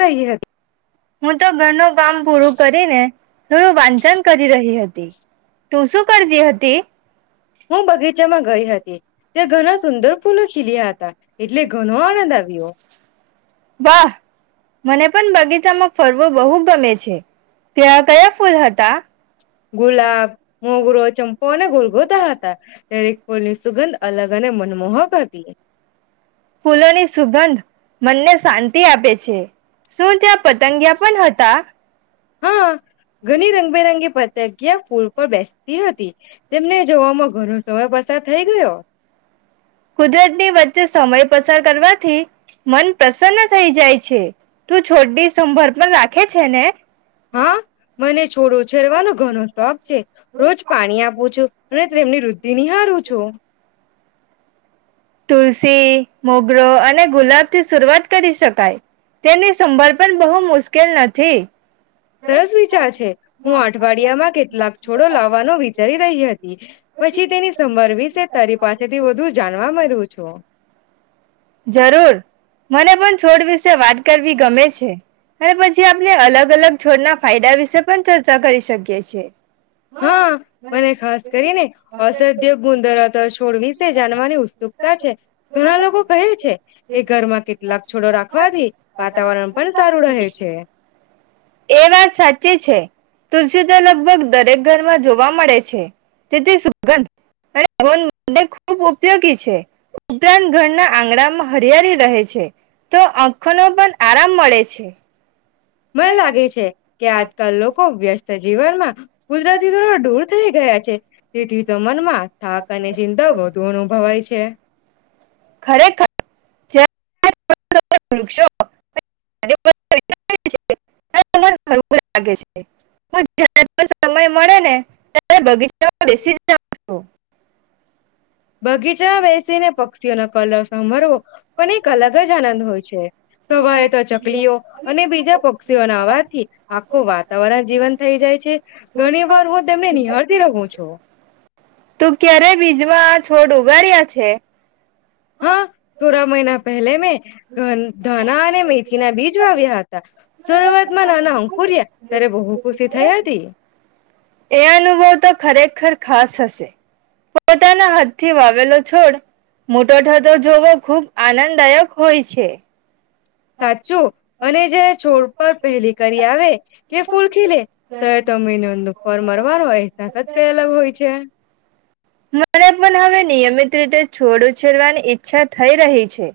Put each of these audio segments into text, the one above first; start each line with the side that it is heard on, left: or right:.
left: રહી હતી
right: હું તો ઘરનું કામ પૂરું કરી ને. થોડું વાંચન કરી રહી હતી. તું શું, કરતી હતી.
left: હું બગીચામાં ગઈ હતી ત્યાં ઘણા સુંદર ફૂલો ખીલ્યા હતા એટલે ઘણો આનંદ આવ્યો.
right: વાહ મને પણ બગીચામાં ફરવો બહુ ગમે છે ત્યાં કયા ફૂલ હતા.
left: ગુલાબ, મોગરો, ચંપો, અને ગલગોટા હતા. એ ફૂલની સુગંધ અલગ અને મનમોહક હતી.
right: ફૂલોની સુગંધ મનને શાંતિ આપે છે. શું ત્યાં પતંગિયા પણ હતા?
left: હા ઘણી રંગબેરંગી પંતગીયા ફૂલ પર બેસતી હતી તેમને જોવામાં ઘણો સમય પસાર થઈ ગયો.
right: કુદરતની વચ્ચે સમય પસાર કરવાથી મન પ્રસન્ન થઈ જાય છે. તું છોડી સંભાર પણ રાખે છે. ને
left: હા મને છોડો ઉછેરવાનો ઘણો શોખ છે રોજ પાણી આપું છું અને તેમની વુદ્ધિ નિહારું છું.
right: તુલસી, મોગરો, અને ગુલાબ, થી શરૂઆત કરી શકાય તેની સંભાળ પણ બહુ મુશ્કેલ નથી.
left: સરસ વિચાર છે હું અઠવાડિયામાં કેટલાક છોડો લાવવાનો વિચારી રહી હતી પછી તેની સંભાળ વિશે તારી પાસેથી વધુ જાણવા મળ્યું છે. છો.
right: જરૂર મને પણ છોડ વિશે વાત કરવી ગમે છે. અને પછી આપણે અલંગ અલંગ છોડના ફાયદા વિશે પણ ચર્ચા કરી શકીએ છીએ.
left: હા મને ખાસ કરીને અસધ્ય ગુણ ધરાવતા છોડ વિશે જાણવાની ઉત્સુકતા છે. ઘણા લોકો કહે છે
right: એ
left: કે ઘરમાં કેટલાક છોડો રાખવાથી વાતાવરણ પણ સારું રહે છે
right: વાત સાચી છે. તુલસી તો લગભગ દરેક ઘરમાં જોવા મળે છે. તેથી સુગંધ અને ખૂબ ઉપયોગી છે. ઉપરાંત ઘરના આંગણામાં હરિયાળી રહે છે. તો આંખને પણ આરામ મળે છે.
left: મને લાગે છે. કે આજકાલ લોકો વ્યસ્ત જીવનમાં કુદરતી થોડા દૂર થઈ ગયા છે. તેથી તો મનમાં થાક અને ચિંતાઓ વધુ અનુભવાય છે.
right: ખરેખર સમય મળેને બગીચામાં બેસીને.
left: બગીચા બેસીને પક્ષી. પક્ષીઓનો કલર સમરવો પણ એક અલગ જ આનંદ હોય છે. સવારે તો ચકલીઓ અને બીજા પક્ષીઓના અવાજથી આખું વાતાવરણ જીવંત થઈ જાય છે. ઘણી વાર હું તેમને નિહાળતી રહું છું.
right: તું ક્યારે બીજમાં છોડ ઉગાડીયા છે.
left: હા થોડા મહિના પેહલા મેં ધાના અને મેથીના બીજ વાવ્યા હતા. શરૂઆત માં નાના અંકુર્યા ત્યારે બહુ ખુશી થઈ હતી
right: એ અનુભવ તો ખરેખર ખાસ હશે પોતાના હાથથી વાવેલો છોડ મોટો થતો જોવો ખૂબ આનંદદાયક હોય છે
left: સાચું અને જે છોડ પર પહેલી કરી આવે કે ફૂલ ખી લે તો તમે ન નુફર મરવાનો અહેસાસ જ કયા અલગ હોય છે
right: મને પણ હવે નિયમિત રીતે છોડ ઉછેરવાની ઈચ્છા થઈ રહી છે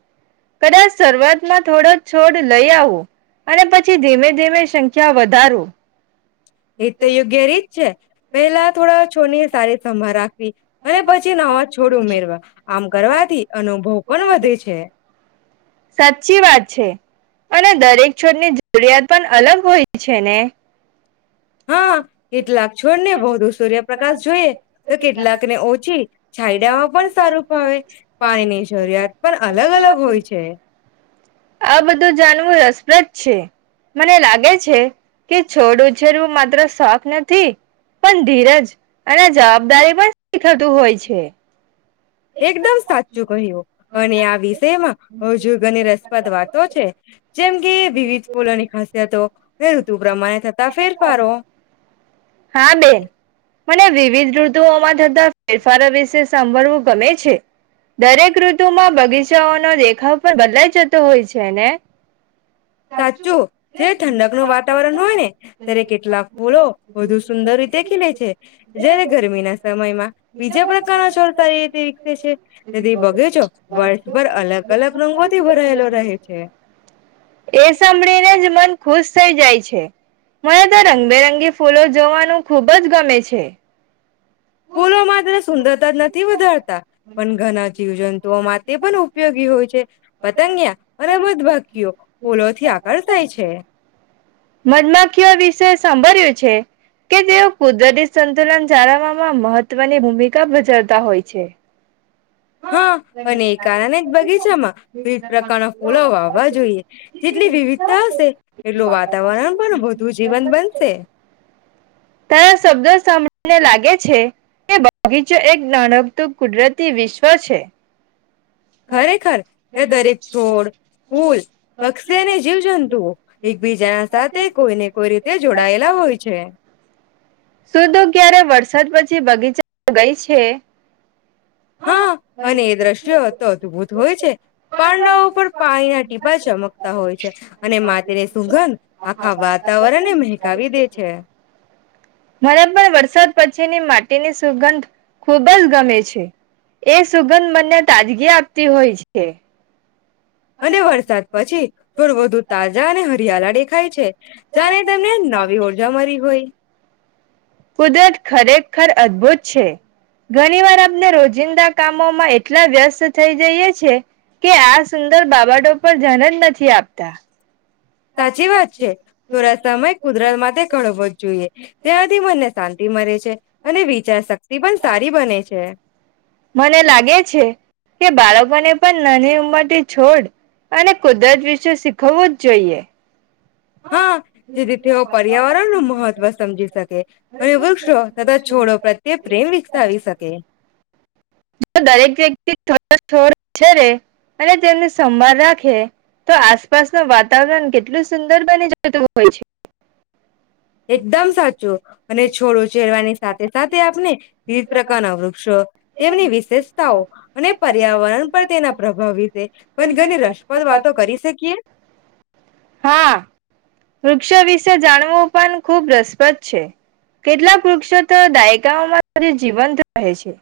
right: કદાચ શરૂઆતમાં થોડો છોડ લઈ આવો અને પછી ધીમે ધીમે સંખ્યા વધારો
left: એ તો યોગ્ય રીત છે પહેલા થોડા છોની સારી સંભાળ રાખવી અને પછી નવા છોડ ઉમેરવા આમ કરવાથી અનુભવ પણ વધે છે
right: સાચી વાત છે અને દરેક છોડની જરૂરિયાત પણ અલગ હોય છે ને
left: હા કેટલાક છોડને બૌું સૂર્યપ્રકાશ જોઈએ તો કેટલાકને ઓછી છાયડામાં પણ સારું ફાવે પાણીની જરૂરિયાત પણ અલગ અલગ હોય છે
right: આ બધું જાણવું રસપ્રદ છે મને લાગે છે કે છોડું ઉછેરવું માત્ર શખ નથી પણ ધીરજ અને જવાબદારી પણ થતું હોય છે
left: એકદમ સાચું કહ્યું અને આ વિષયમાં હજુ ઘન રસપ્રદ વાતો છે જેમ કે વિવિધ ફૂલોની ખાસિયતો ઋતુ પ્રમાણે થતા ફેરફારો
right: હા બેે મને વિવિધ ઋતુઓમાં થતા ફેરફારો વિશે સાંભળવું ગમે છે દરેક ઋતુમાં બગીચાઓનો દેખાવ પણ બદલાઈ જતો હોય છે ને
left: સાચું જયારે ઠંડક ન વાતાવરણ હોય ને ત્યારે કેટલાક ફૂલો વધુ સુંદર રીતે ખીલે છે જયારે ગરમીના સમયમાં બીજા પ્રકારના છોર સારી રીતે વિકસે છે તેથી બગેજો વર્ષભર અલગ અલગ રંગોથી ભરાયેલો રહે છે
right: એ સાંભળીને જ મન ખુશ થઈ જાય છે મને તો રંગબેરંગી ફૂલો જોવાનું ખુબ જ ગમે છે.
left: ફૂલો માત્ર સુંદરતા જ નથી વધારતા પણ ઘણા જીવજંતુઓમાં તે પણ ઉપયોગી હોય છે. પતંગિયા અને મધુમાંખીઓ ફૂલોથી આકર્ષાય છે.
right: મધમાખીઓ વિશે સાંભળ્યું છે કે તેઓ કુદરતી સંતુલન જાળવવામાં મહત્વ [inaudible] ભૂમિકા ભજવતા હોય છે
left: હા અને એ કારણે બગીચામાં વિવિધ પ્રકારના ફૂલો વાવવા જોઈએ જેટલી વિવિધતા હશે એટલું વાતાવરણ પણ વધુ જીવન બનશે.
right: મને લાગે છે કે બગીચો એક નાણકતું કુદરતી વિશ્વ તો છે. [unintelligible]
left: ખરેખર તે દરેક છોડ ફૂલ પક્ષી અને જીવજંતુઓ એકબીજાના સાથે કોઈને કોઈ રીતે જોડાયેલા હોય છે
right: સુધો ક્યારે વરસાદ પછી જે બગીચામાં ગઈ છે.
left: હા અને એ દ્રશ્યો તો અદભુત હોય છે પાંડાઓ પર પાણીના ટીપા ચમકતા હોય છે અને માટીની સુંગંધ આખા વાતાવરણને મહેકાવી દે છે.
right: તેની સુગંધ ખુબ જ ગમે છે. એ સુગંધ મને તાજગી આપતી હોય છે.
left: અને વરસાદ પછી ફળ વધુ તાજા અને હરિયાળા દેખાય છે જયારે તમને નવી ઉર્જા મડી હોય.
right: કુદરત ખરેખર અદભુત છે ઘણી વાર આપને રોજિંદા કામોમાં એટલા વ્યસ્ત થઈ જઈએ છે કે આ સુંદર બાબટો પર ધ્યાન જ નથી આપતા.
left: સાચી વાત છે થોડા સમય કુદરત માટે કળવો જ જોઈએ તેનાથી મનને શાંતિ મળે છે અને વિચાર શક્તિ પણ સારી બને છે.
right: લાગે છે કે મને બાળકોને પણ નાની ઉંમરથી છોડ અને કુદરત વિશે શીખવવું જ જોઈએ.
left: હા જેથી તેઓ પર્યાવરણનું મહત્વ સમજી શકે અને વૃક્ષો તથા છોડો પ્રત્યે પ્રેમ વિકસાવી શકે.
right: જો દરેક વ્યક્તિ ઘરે છોડ ઉછેરે અને તેમને સંભાળ રાખે તો આસપાસનું વાતાવરણ કેટલું સુંદર બની જતું હોય છે.
left: એકદમ સાચું અને છોડો ઉછેરવાની સાથે સાથે આપને વિવિધ પ્રકારના વૃક્ષો તેમની વિશેષતાઓ અને પર્યાવરણ પર તેના પ્રભાવ વિશે [inaudible] રસપ્રદ વાતો કરી શકીએ.
right: હા વૃક્ષો વિશે જાણવું પણ ખૂબ રસપ્રદ છે કેટલાક વૃક્ષો તો દાયકાઓમાં જીવંત રહે છે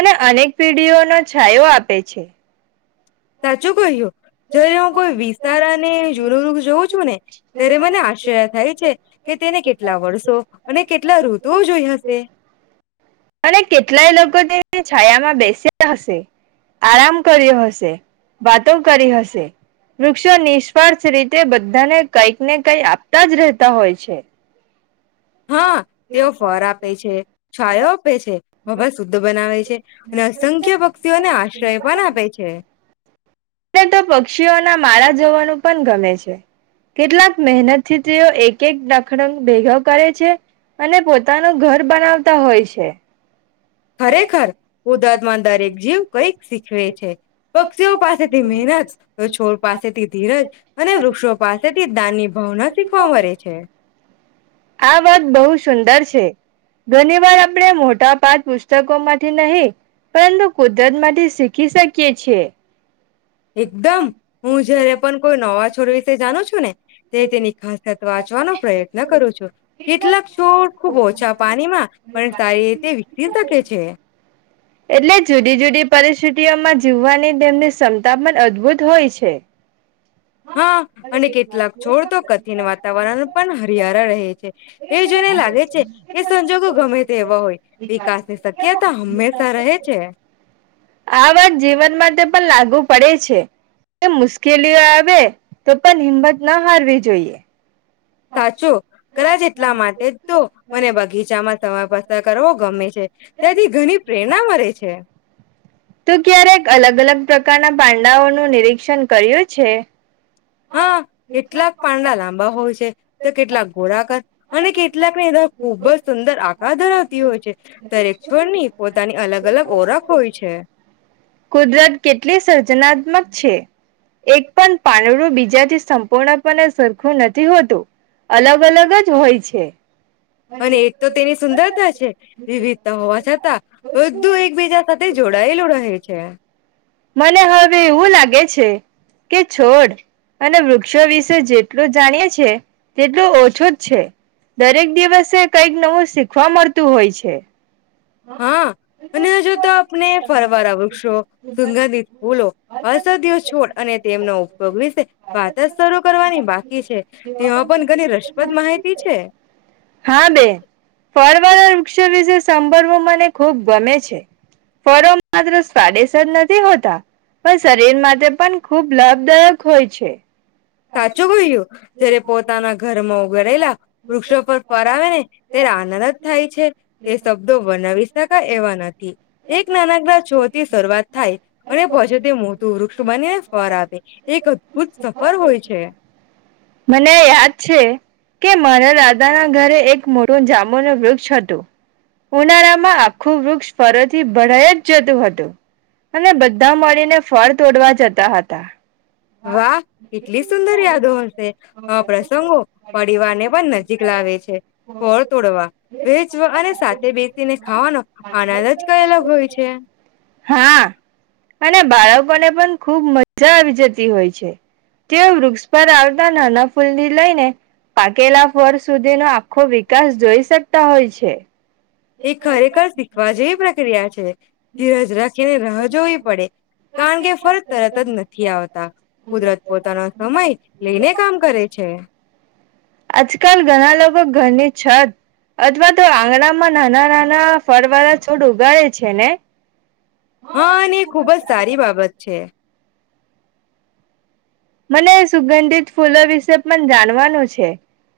right: અને અનેક પેઢીઓનો છાયો આપે છે. [unintelligible]
left: સાચું કહ્યું જયારે હું કોઈ વિસ્તાર અને જૂનું વૃક્ષ જોઉં છું ને ત્યારે મને આશ્ચર્ય થાય છે કે તેને કેટલા વર્ષો અને કેટલા ઋતુઓ જોઈ હશે
right: અને કેટલાય લોકો છાયામાં બેસ્યા હશે આરામ કર્યો હશે વાતો કરી હશે વૃક્ષો નિસ્વાર્થ રીતે બધાને કઈક ને કઈ આપતા જ રહેતા હોય છે.
left: હા તેઓ ફર આપે છે છાયો આપે છે હવા શુદ્ધ બનાવે છે અને અસંખ્ય પક્ષીઓને આશ્રય પણ આપે છે.
right: એલે તો પક્ષીઓના માળા જોવાનું પણ ગમે છે કેટલાક મહેનતથી તેઓ એક એક દખડંગ ભેગા કરે છે અને પોતાનું ઘર બનાવતા હોય છે.
left: ખરેખર કુદરતમાં દરેક જીવ કંઈક શીખવે છે પક્ષીઓ પાસેથી મહેનત તો છોડ પાસેથી ધીરજ અને વૃક્ષો પાસેથી દાનની ભાવના શીખવા મળે છે.
right: આ વાત બહુ સુંદર ઘણી વાર આપણે મોટા પાદ પાક વિશે પુસ્તકો માંથી નહી પરંતુ કુદરત માંથી શીખી શકીએ છીએ.
left: એકદમ હું જયારે પણ કોઈ નવા છોડ વિશે જાણુ છું ને ત તેની ખાસિત વાંચવાનો પ્રયત્ન કરું છું કેટલાક છોડ ખૂબ ઓછા પાણીમાં પણ સારી રીતે વિકસી શકે છે.
right: માં જીવવાની તેમની ક્ષમતા ામાન અદભુત હોય છે. [unintelligible]
left: હા
right: આ
left: અને કેટલાક છોડ તો કથિન વાતાવરણ પણ હરિયાળા રહે છે તે જોઈને લાગે છે કે સંજોગો ગમે તેવા હોય વિકાસની શક્યતા હંમેશા રહે છે
right: વાત જીવન માટે પણ લાગુ પડે છે મુશ્કેલીઓ આવે તો પણ હિંમત ના હારવી જોઈએ.
left: સાચો કદાચ એટલા માટે તો મને બગીચામાં સમય પસાર કરવો ગમે છે ત્યાંથી ઘણી પ્રેરણા મળે છે
right: તું ક્યારેક અલગ અલગ પ્રકારના પાંડાઓનું નિરીક્ષણ કર્યું છે
left: હા કેટલાક પાંડા લાંબા હોય છે તો કેટલાક ઘોળાક અને કેટલાકને ખૂબ જ સુંદર આકાર ધરાવતી હોય છે દરેક સ્વરની પોતાની અલગ અલગ ઓળખ હોય છે
right: કુદરત કેટલી સર્જનાત્મક છે એક પણ પાંદરું બીજાથી સંપૂર્ણપણે સરખું નથી હોતું અલગ અલગ જ હોય છે
left: અને એક તો તેની સુંદરતા છે વિવિધતા હોવા છતાં બધું એકબીજા સાથે જોડાયેલું રહે છે
right: મને હવે એવું લાગે છે કે છોડ અને વૃક્ષો વિશે જેટલું જાણીએ છે તેટલું ઓછું જ છે દરેક દિવસે કઈક નવું શીખવા મળતું હોય છે
left: હા અને હજુ તો આપને ફરવાર આવગશો સુંગંધ બોલો અસધ છોડ અને તેમનો ઉપયોગ વિશે વાત શ કરવાની બાકી છે તેમાં પણ ઘણી રસપ્રદ માહિતી છે
right: હા બેન વૃક્ષો વિશે સાંભળવો મને ખુબ ગમે છે ફળ માત્ર સ્વાદેશ જ નથી હોતો પણ શરીર માટે પણ ખૂબ લાભદાયક હોય છે
left: સાચું કહ્યું જય્યારે પોતાના ઘરમાં ઉઘરેલા વૃક્ષો પર ફર આવે ને ત્યારે આનંદ જ થાય છે તે શબ્દો વનાવી શકાય એવા નથી એક નાનકડા છો થી શરૂઆત થાય અને પહોચે તે મોટું વૃક્ષ બનીને ફર આપે એક અદભુત સફર હોય છે
right: મને યાદ છે કે મારા દાદાના ઘરે એક મોટો જાંામુ ન વૃક્ષ હતું ઉનાળામાં આખું વૃક્ષ ફરથી ભરાઈ જ જતું હતું અને બધ ધ મળીને ફળ તોડવા જતા હતા
left: વાહ કેટલી સુંદર યાદો હશે આ પ્રસંગો પરિવારને પણ નજીક લાવે છે ફળ તોડવા વેચવા અને સાથે બેસીને ખાવાનો આનંદ જ કઈ અલગ હોય છે.
right: હા અને બાળકોને પણ ખૂબ મજા આવી જતી હોય છે તેઓ વૃક્ષ પર આવતા નાના ફૂલની લઈને પાકેલા ફળ સુધીનો આખો વિકાસ જોઈ શકતા હોય છે.
left: એ ખરેખર શીખવા જેવી પ્રક્રિયા છે. ધીરજ રાખીને રાહ જોવી પડે કારણ કે ફરજ તરત જ નથી આવતા કુદરત પોતાનો સમય લઈને કામ કરે છે.
right: આજકાલ ઘણા લોકો ઘરની છત અથવા તો આંગણામાં નાના નાના ફળ વાળા છોડ ઉગાડે છે ને.
left: હા ને ખુબ જ સારી બાબત છે.
right: મને સુગંધિત ફૂલો વિશે પણ જાણવાનું છે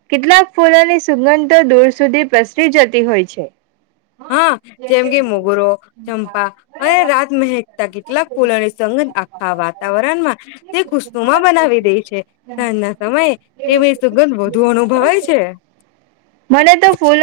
right: કેટલાક ફૂલોની સુગંધો દૂર સુધી પ્રસરી જતી હોય છે.
left: હા જેમ કે મોગરો ચંપા અને રાત મહેકતા કેટલાક ફૂલોની સંગત આખા વાતાવરણમાં તે સોમા બનાવી દે છે સાજના સમયે તેવી સુગંધ વધુ અનુભવાય છે.
right: મને તો ફૂલ